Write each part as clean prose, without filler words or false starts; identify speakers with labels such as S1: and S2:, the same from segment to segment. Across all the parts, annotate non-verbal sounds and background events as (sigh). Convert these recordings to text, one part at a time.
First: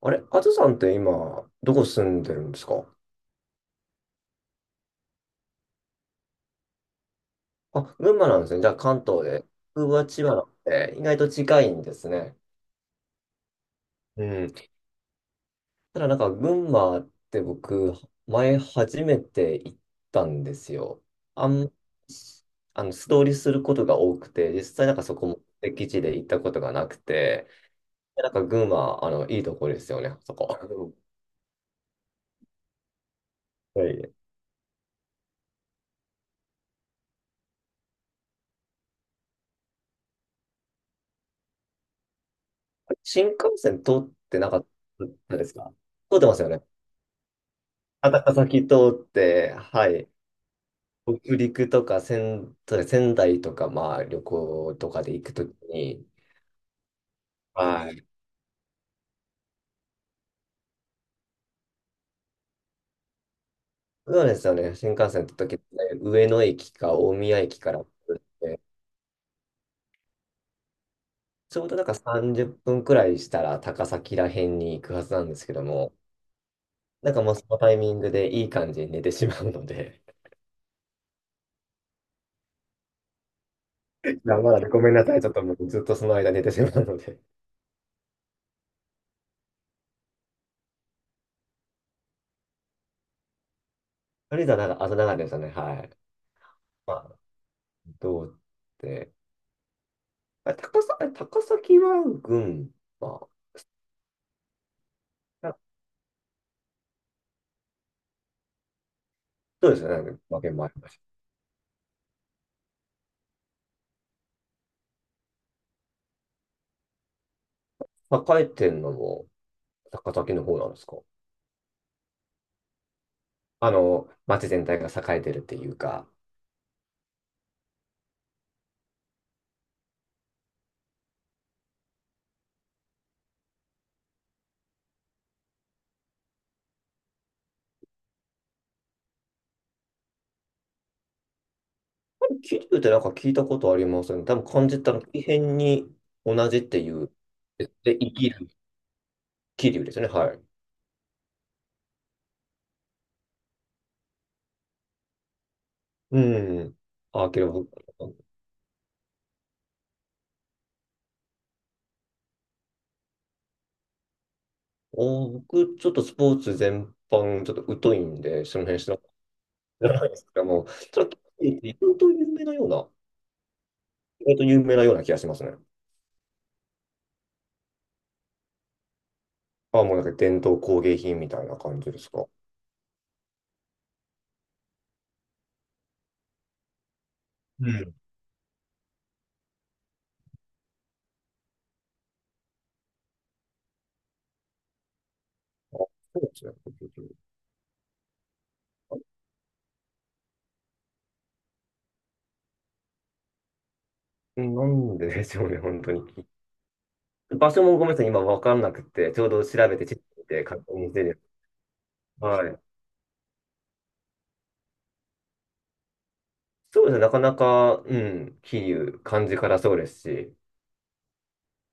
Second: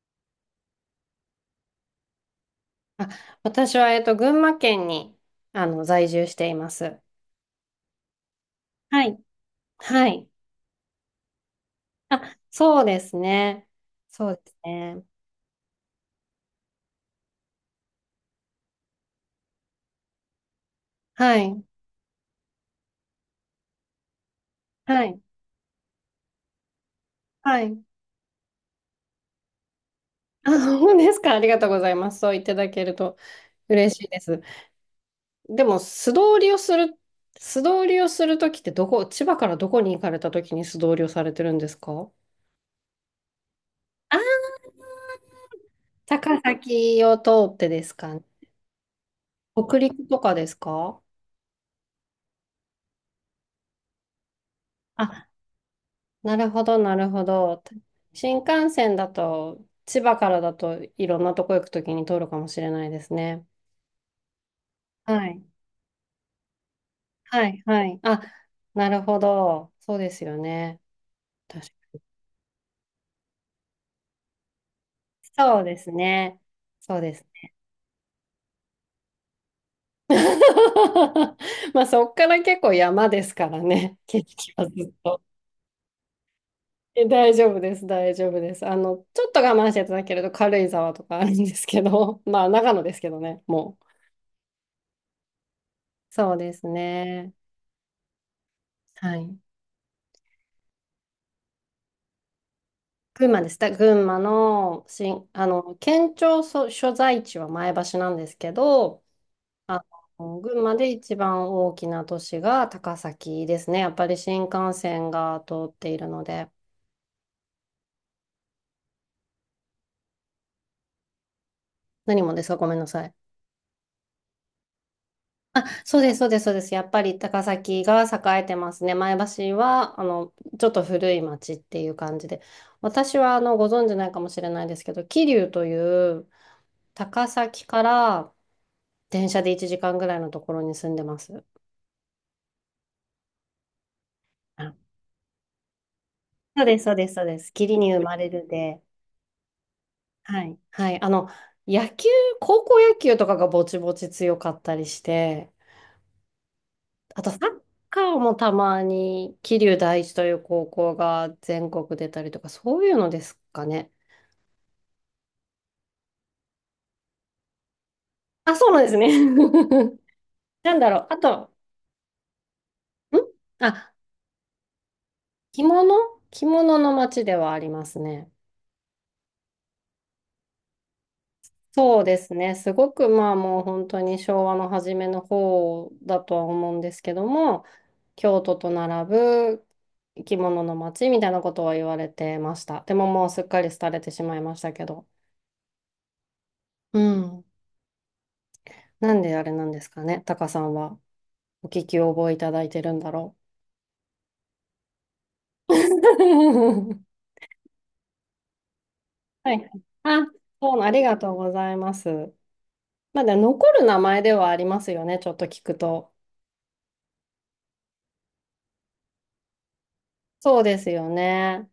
S1: あれ、あずさんって今、どこ住んでるんですか？
S2: あ、私は、群馬県に、在住しています。
S1: あ、群馬なんですね。じゃあ関
S2: はい。
S1: 東で。僕は
S2: は
S1: 千
S2: い。
S1: 葉なんで、意外と近いんです
S2: あ、
S1: ね。
S2: そうですね。
S1: う
S2: そうで
S1: ん。
S2: すね。
S1: ただ群馬って僕、前初めて行ったんですよ。
S2: は
S1: あ
S2: い。
S1: ん、素通りすることが多くて、実際
S2: は
S1: そ
S2: い。
S1: こも敵地で行ったことがなくて、
S2: はい。
S1: 群馬、いいところですよね、そこ。
S2: あ、そうですか。(laughs) ありがとうございます。そう言っていただけると
S1: うん、は
S2: 嬉しい
S1: い。
S2: です。でも、素通りをするときってどこ、千葉からどこに行かれたときに素通りをされてるんですか？
S1: 新幹線通って
S2: あ、
S1: なかったですか？通ってま
S2: 高
S1: すよね。
S2: 崎を通ってですかね。
S1: 高崎通って、
S2: 北
S1: は
S2: 陸
S1: い。
S2: とかですか？
S1: 北陸とか仙台とか、まあ旅行とかで行
S2: あ、
S1: くときに、
S2: なるほど、なるほど。
S1: はい。
S2: 新幹線だと、千葉からだといろんなとこ行くときに通るかもしれないですね。
S1: そうですよね。新幹
S2: は
S1: 線の
S2: い。
S1: 時って上野駅か大宮
S2: は
S1: 駅
S2: い、
S1: か
S2: は
S1: ら来
S2: い。
S1: る
S2: あ、
S1: んで、
S2: なるほど。そうですよね。
S1: ちょ
S2: 確
S1: う
S2: か
S1: ど
S2: に。
S1: 30分くらいしたら高崎ら辺に行くはずなんですけ
S2: そ
S1: ど
S2: うです
S1: も、
S2: ね。そうです。
S1: もうそのタイミングでいい感じに寝てしまうので、
S2: (laughs) まあ、そっから結構山ですからね。
S1: (laughs)
S2: 景
S1: いあま
S2: 色は
S1: だご
S2: ず
S1: め
S2: っ
S1: んなさい。
S2: と。
S1: ちょっともうずっとその間寝てしまうの
S2: え、
S1: で。
S2: 大丈夫です、大丈夫です。ちょっと我慢していただけると軽井沢とかあるんですけど、(laughs) まあ、長野ですけどね、もう。
S1: とりあえずは朝長いですよね。はい。
S2: そうです
S1: まあ、
S2: ね。
S1: どうって。
S2: はい。
S1: あ、高さ、あれ高崎湾郡は
S2: 群
S1: 群
S2: 馬です。だ群馬の、しん、
S1: 馬。あ、
S2: 県庁所、所在地は前橋なんですけど、
S1: そうです
S2: あ
S1: よね。負け
S2: 群
S1: もあ
S2: 馬
S1: りま
S2: で
S1: し
S2: 一番大きな都市が高崎ですね。やっぱり新幹線が通っているので。
S1: た。栄えてんのも高崎の方なんですか？
S2: 何もですか？ごめんなさい。
S1: あの、町全体が栄えてるって
S2: あ、
S1: いう
S2: そう
S1: か。
S2: です、そうです、そうです。やっぱり高崎が栄えてますね。前橋は、ちょっと古い町っていう感じで。私は、ご存知ないかもしれないですけど、桐生という高崎から電車で1時間ぐらいのところに住んでます。
S1: あれ、桐生って聞いたことありますよね。多分
S2: (laughs)
S1: 漢字っ
S2: あ、
S1: てあの、異変に同じ
S2: そ
S1: っ
S2: うで
S1: て
S2: す、
S1: い
S2: そうで
S1: う。
S2: す、そうです。
S1: で、
S2: 霧に
S1: で
S2: 生
S1: 生
S2: まれ
S1: き
S2: る
S1: る
S2: で。
S1: 桐生ですね。はい。
S2: はい。はい。あの、野球、高校野球とかがぼちぼち強かったりして、
S1: うん。
S2: あと
S1: あ、
S2: サッ
S1: けど、
S2: カーもたまに桐生第一という高校が全国出たりとか、そういうのですかね。
S1: お、僕、ちょっとスポーツ全般、ちょっと疎いんで、
S2: あ、
S1: その
S2: そうな
S1: 辺
S2: んで
S1: 知
S2: すね。
S1: らないですけど
S2: (laughs)
S1: も、
S2: なんだ
S1: そ
S2: ろ
S1: れ
S2: う。
S1: は、
S2: あと、ん、
S1: 桐生って
S2: あ、
S1: 意外と有名なような気がしますね。
S2: 着物、着物の街ではありますね。
S1: あ、もう伝統工芸品みたいな感じで
S2: そう
S1: す
S2: で
S1: か。あ、
S2: すね。すごくまあもう本当に昭和の初めの方だとは思うんですけども、
S1: うん。
S2: 京都と並ぶ生き物の街みたいなことは言われてました。でももうすっかり廃れてしまいましたけど。
S1: そうですね。
S2: うん。なんであれなんですかね。タカさんはお聞き覚えいただいてるんだろ
S1: なんででしょうね、本当に。
S2: う。(laughs)
S1: 場所もごめんなさい、今わかんなくて、ちょうど
S2: は
S1: 調
S2: い。
S1: べて、地図見
S2: あ、
S1: て確
S2: そうな、
S1: 認
S2: あ
S1: し
S2: り
S1: て
S2: が
S1: る。
S2: とうございます。
S1: はい。
S2: まだ残る名前ではありますよね。ちょっと聞くと。
S1: そうですね、なかなか、うん、桐生、漢字からそうですし、
S2: そうですよね。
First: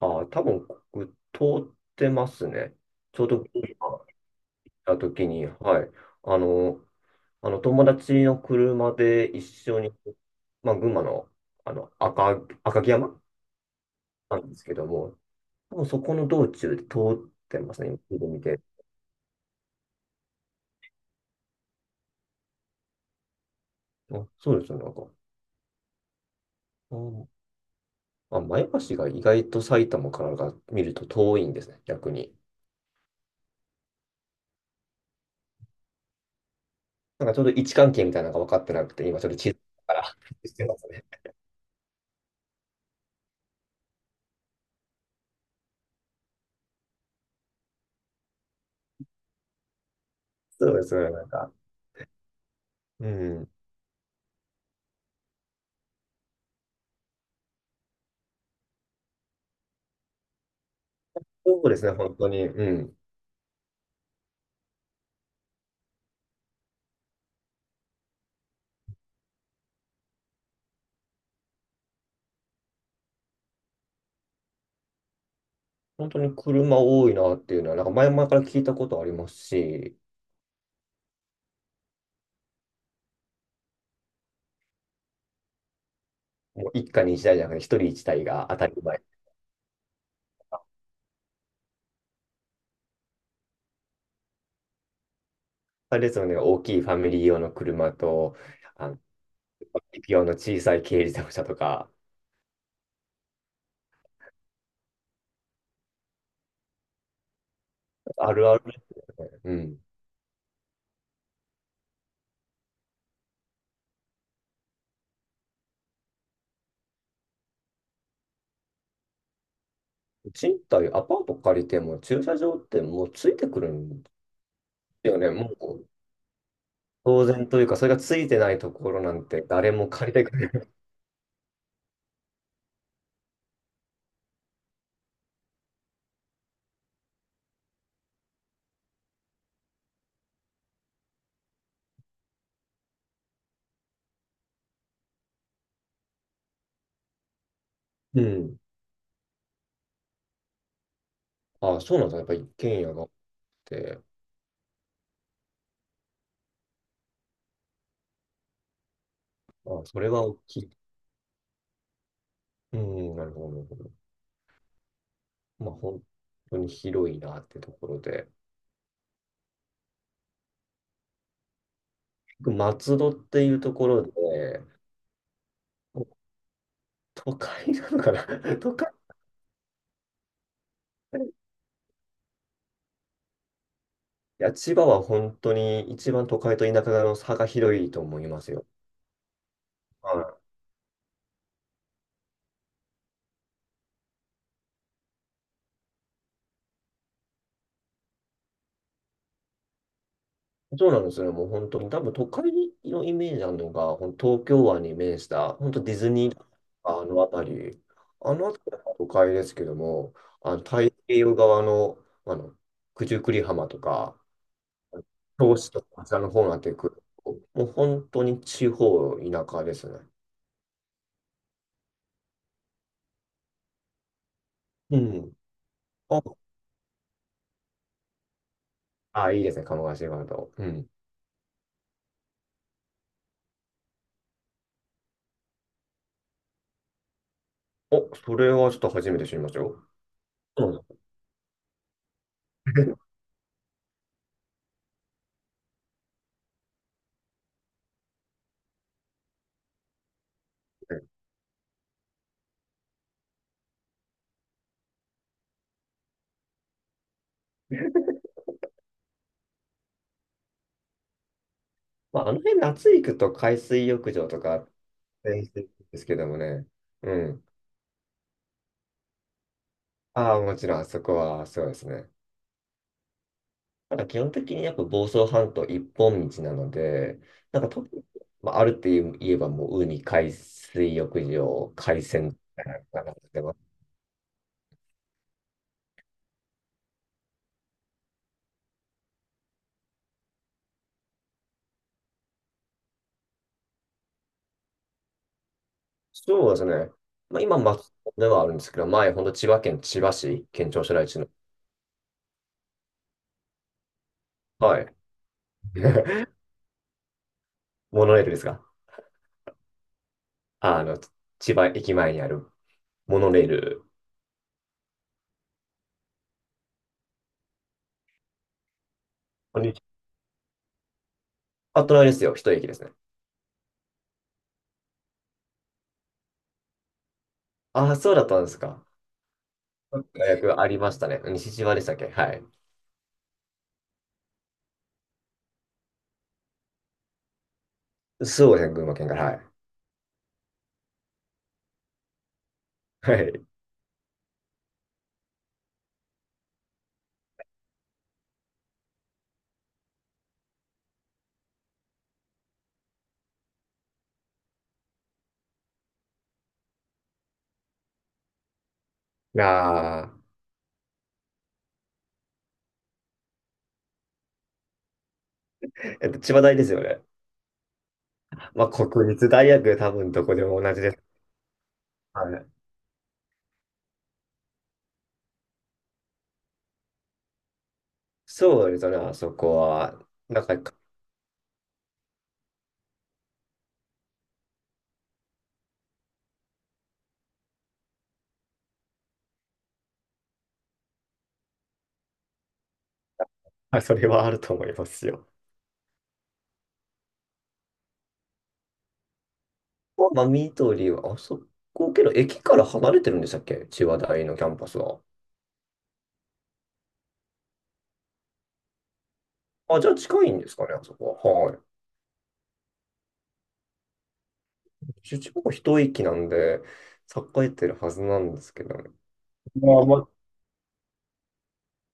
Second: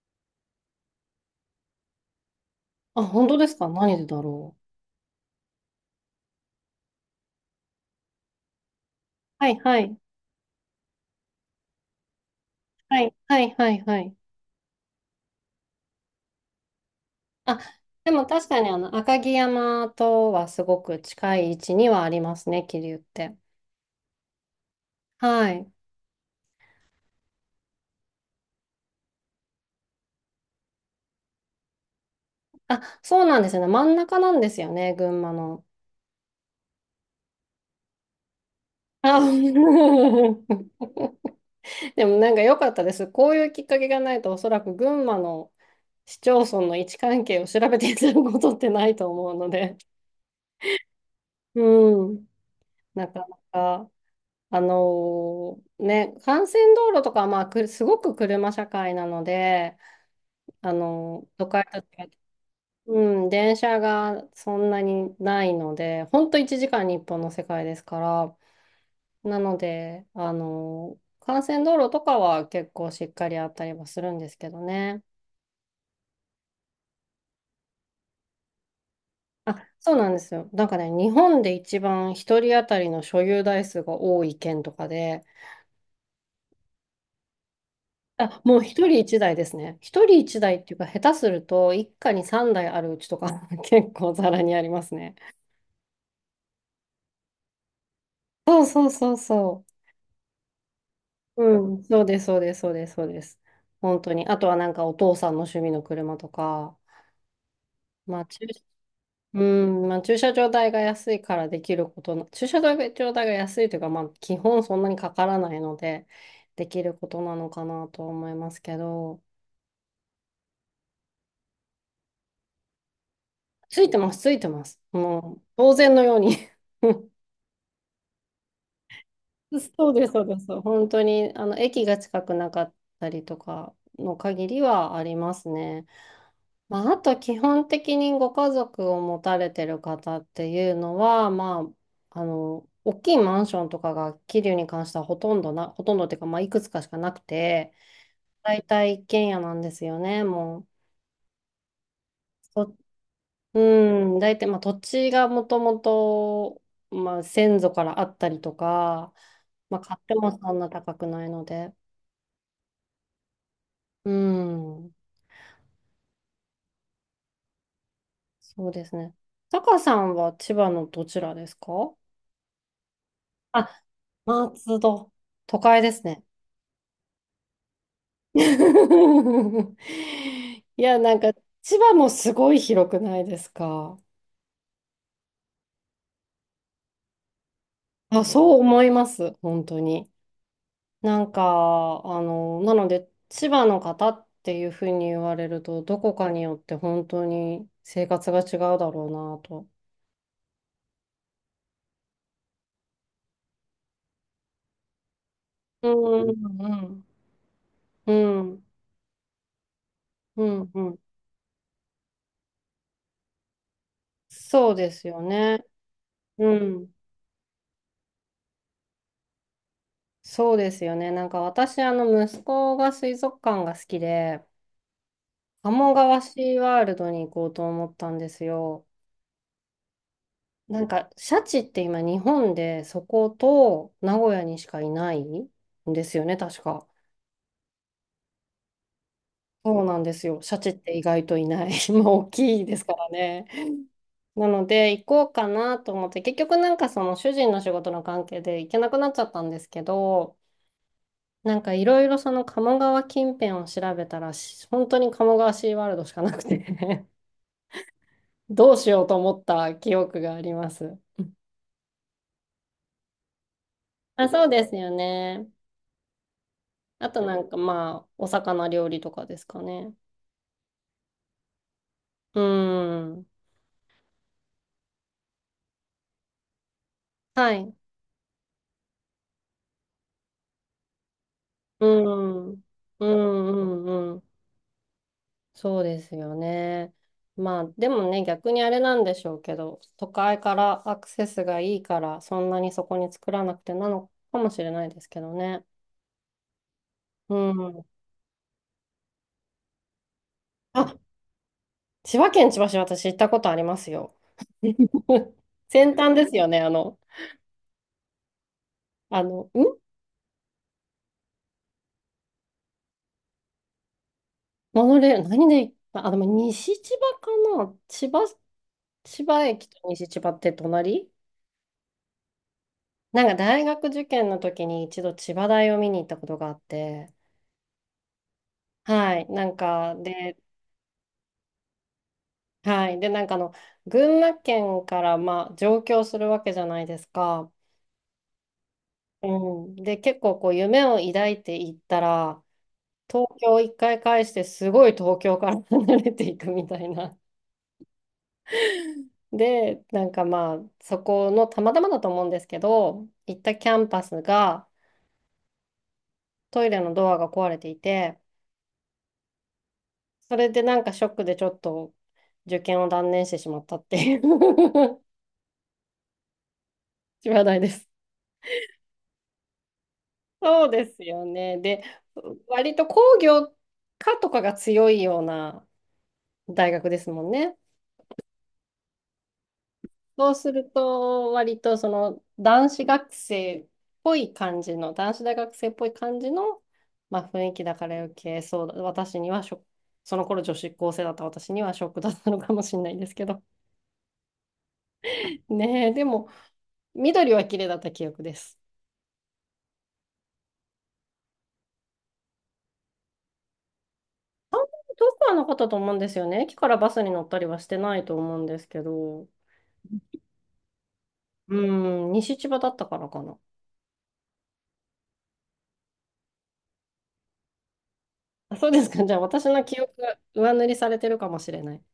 S1: ああ、多分、通ってますね。
S2: あ、
S1: ちょ
S2: 本
S1: う
S2: 当
S1: ど
S2: です
S1: 今、
S2: か？何
S1: 行っ
S2: でだろう。
S1: た時に、はい。あの、あの友達の車で一
S2: はいは
S1: 緒に、
S2: い。
S1: まあ、群馬の、あの赤、赤城
S2: はい
S1: 山
S2: はいはいはい。
S1: なんですけども、もうそこの道中で通っ
S2: あ、
S1: てますね、
S2: でも
S1: 今、見
S2: 確か
S1: て。
S2: にあの赤城山とはすごく近い位置にはありますね、桐生って。
S1: あ、そうですよ、なんか。
S2: はい。
S1: うん。あ、前橋が意外と埼玉からが見ると遠いんですね、逆に。
S2: あ、そうなんですよね。真ん中なんですよね、群馬の。
S1: ちょうど位置関係みたいなのが分かってなくて、
S2: あ、
S1: 今ちょっと地図
S2: (laughs)
S1: から (laughs) してますね。
S2: でもなんか良かったです。こういうきっかけがないと、おそらく群馬の市町村の位置関係を調べていただくことってないと思うので。
S1: そうですね、なんか。
S2: うん。
S1: う
S2: なかな
S1: ん。
S2: か。あのーね、幹線道路とかはまあくすごく車社会なので、あのー都
S1: そ
S2: 会
S1: うで
S2: と違
S1: すね、
S2: っ
S1: 本
S2: て、
S1: 当に。うん。
S2: うん、電車がそんなにないので、ほんと1時間に本の世界ですから、なので、あのー幹線道路とかは結構しっかりあったりはするんですけどね。
S1: 本当に車多いなっていうのは、前々から聞いたことあります
S2: あ、そう
S1: し、
S2: なんですよ。なんかね、日本で一番一人当たりの所有台数が多い県とかで、
S1: もう一家に一台じゃなくて、一人一台
S2: あ、
S1: が当
S2: もう
S1: たり
S2: 一人
S1: 前。
S2: 一台ですね。一人一台っていうか、下手すると、一家に三台あるうちとか (laughs) 結構ざらにありますね。
S1: あれですよね、大きいファミリー用の車と、
S2: そうそ
S1: あ
S2: う
S1: の、
S2: そうそ
S1: 一匹用の小さい軽自動車
S2: う。
S1: と
S2: うん、
S1: か、
S2: そうです、そうです、そうです、そうです。本当に。あとはなんかお父さんの趣味の車とか、まあ、
S1: あ
S2: 駐、
S1: るある。
S2: う
S1: うん。
S2: ん、まあ、駐車場代が安いからできることな、駐車場代が安いというか、まあ、基本そんなにかからないので、できることなのかなと思いますけど、
S1: 賃貸、アパート借りても駐車場ってもうついてくる
S2: ついて
S1: んだ
S2: ます、ついてます。
S1: よね。
S2: もう、
S1: も
S2: 当
S1: う
S2: 然のように。 (laughs)
S1: 当然というか、それがついてないところなんて誰
S2: (laughs)
S1: も
S2: そうで
S1: 借
S2: す、
S1: り
S2: そ
S1: て
S2: う
S1: く
S2: で
S1: れ
S2: す。
S1: ない。
S2: 本当に、駅が近くなかったりとかの限りはありますね。まあ、あと、基本的にご家族を持たれてる方っていうのは、まあ、大きいマンションとかが、桐生に関してはほとんどな、ほとんどっていうか、まあ、いくつかしかなくて、
S1: うん。
S2: 大体一軒家なんですよね、もう。
S1: ああ、そうなんだ。やっぱ一軒
S2: そ
S1: 家があっ
S2: う、
S1: て、
S2: ん、大体、まあ、土地がもともと、まあ、先祖からあったりとか、ま
S1: あ
S2: あ、
S1: あ、
S2: 買
S1: そ
S2: っ
S1: れ
S2: て
S1: は
S2: も
S1: 大
S2: そん
S1: き
S2: な
S1: い。
S2: 高くないので。
S1: うん、なるほど、なるほど。
S2: うん。
S1: まあ、本当に広いなってところで。
S2: そうですね。タカさんは千葉のどちらですか？
S1: 松戸っていう
S2: あ、
S1: ところで、
S2: 松戸。都会で
S1: も
S2: す
S1: う
S2: ね。
S1: 都会なのかな。 (laughs) 都会。
S2: (laughs) いや、なんか、千葉もすごい広くないですか？
S1: いや、千葉は本当に一番都会と田舎の差が広いと思
S2: あ、
S1: います
S2: そう
S1: よ。
S2: 思います。本当に。
S1: はい。
S2: なんか、なので、千葉の方っていうふうに言われると、どこかによって本当に生活が違うだろうなと。
S1: そうなんですよね。もう本当に、多分都会のイメージなのが、ほん東京湾に面した、本当
S2: う
S1: ディズ
S2: ん
S1: ニー
S2: う
S1: あ
S2: ん
S1: の辺り、
S2: う
S1: あ
S2: ん。
S1: の
S2: う
S1: 辺
S2: ん
S1: りは都会ですけども、
S2: う
S1: あの
S2: んう
S1: 太
S2: ん。
S1: 平洋側の、あの九十九里浜とか、
S2: そうですよ
S1: 銚
S2: ね。
S1: 子とか、あちらの方に
S2: う
S1: なってく
S2: ん。
S1: ると、もう本当に地方、田舎ですね。
S2: そうですよね。なんか私、息子が水族館が好きで、
S1: うん。
S2: 鴨川
S1: あ、
S2: シーワールドに行こうと思ったんですよ。
S1: あ、いいですね、鴨川シーワールド。う
S2: な
S1: ん。
S2: んか、シャチって今、日本でそこと名古屋にしかいないんですよね、確か。
S1: お、それはちょっと初めて知りました
S2: そう
S1: よ。
S2: なんですよ。シャチ
S1: そう
S2: っ
S1: なん
S2: て
S1: で
S2: 意外といない。(laughs) まあ、大きいですか
S1: す。
S2: らね。なので、行こうかなと思って、結局なんかその主人の仕事の関係で行けなくなっちゃったんですけど、
S1: (laughs)
S2: なんかいろいろその鴨川近辺を調べたら、し本当に鴨川シーワールドしかなくて。 (laughs) どうしようと思った記憶があります。
S1: まあ、あの辺夏行くと海水浴
S2: あ、
S1: 場と
S2: そうで
S1: か
S2: すよ
S1: 全
S2: ね。
S1: 然ですけどもね。
S2: あ
S1: う
S2: とな
S1: ん。
S2: んかまあ、お魚料理とかですかね。
S1: ああ、もちろん、あそこは、そうですね。
S2: うん。
S1: ただ、基本的にやっぱ房総半島一本道なので、
S2: はい。
S1: 特に、まあ、あるって言えば、もう、ウニ、海水浴場、
S2: う
S1: 海鮮み
S2: ん。うん
S1: たい
S2: う
S1: なのが出ます。
S2: んうん。そうですよね。まあ、でもね、逆にあれなんでしょうけど、都会からアクセスがいいから、そんなにそこに作らなくてなのかもしれないですけどね。
S1: そうですね。
S2: う
S1: まあ、今、
S2: ん。
S1: 松本ではあるんですけど、前、本当千葉県千葉市、県庁
S2: あ、
S1: 所在地の、
S2: 千葉県千葉市、私行ったことありますよ。
S1: はい、
S2: (laughs) 先端ですよね、
S1: モノレールですが、
S2: ん
S1: あの、千葉駅前にあるモノレール。
S2: モノレール、何で行った？あ、でも西千葉かな千葉、千葉
S1: こん
S2: 駅
S1: に
S2: と
S1: ち
S2: 西千葉って隣。
S1: はあ、隣ですよ、一駅ですね。
S2: なんか大学受験の時に一度千葉大を見に行ったことがあって、
S1: ああ、そうだったんですか。
S2: はい、なんか、で、
S1: 大学ありましたね。西千葉でしたっけ、はい。
S2: はい、で、なんかあの、群馬県から、まあ、上京するわけじゃないですか。
S1: そうですね、群馬県から。
S2: う
S1: はい。
S2: ん。で、結構こう、夢を抱いて行ったら、
S1: は
S2: 東
S1: い。
S2: 京一回返してすごい東京から (laughs) 離れていくみたいな。で、なんかまあそこのたまたまだと思うんですけど、行ったキャンパスがトイレのドアが壊れていて、
S1: なあ、
S2: それでなんかショックでちょっと受験を断念してしまったっていう (laughs)
S1: えっと、千葉大ですよね。
S2: 話題です。
S1: まあ、国立大学、多分どこでも
S2: そう
S1: 同じ
S2: で
S1: で
S2: す
S1: す。
S2: よね。で、
S1: はい。
S2: 割と工業科とかが強いような大学ですもんね。
S1: そうですね、あそこは。
S2: そう
S1: なん
S2: する
S1: か、
S2: と、割とその男子学生っぽい感じの、男子大学生っぽい感じの、まあ、雰囲気だから余計そうだ、私にはショック、その頃女子高生だった私にはショックだったのかもしれないですけど。
S1: はい、それはあると思いますよ。
S2: (laughs) ねえ、でも、緑は綺麗だった記憶です。
S1: まあ、緑は、あそこけど、駅から離れてるんでしたっけ、千葉大のキャ
S2: あ
S1: ン
S2: んま
S1: パス
S2: り
S1: は。
S2: 遠くはなかったと思うんですよね。駅からバスに乗ったりはしてないと思うんですけど、
S1: あ、じゃあ近いんですかね、あそこは。は
S2: う
S1: い。
S2: ん、西千葉だったからかな。
S1: 千葉は一駅なんで、栄えてるはずなんです
S2: あ、
S1: け
S2: そう
S1: ど
S2: です
S1: ね。
S2: か。じゃあ私の記
S1: まあ、ま
S2: 憶
S1: あ
S2: が上塗りされてるかもしれない。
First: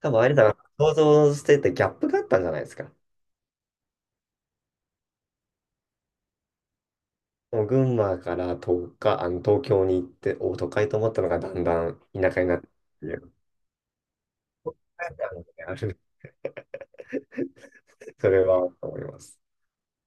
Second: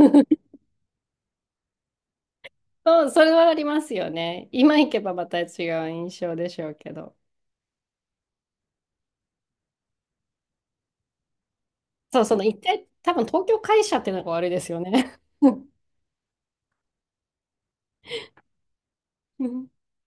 S1: 多分、有田が想像しててギャップがあったんじゃないですか。
S2: そう、それはありますよね。今行けばまた違う印象でしょうけど。
S1: もう群馬から東か、あの東京に行って、お、都会と思ったのがだんだん
S2: そう、
S1: 田
S2: そ
S1: 舎
S2: の
S1: にな
S2: 一
S1: ってっ
S2: 回、
S1: て
S2: 多
S1: い
S2: 分
S1: う。
S2: 東京会社っていうのが悪いですよね。(laughs)
S1: あるんでそれは思います。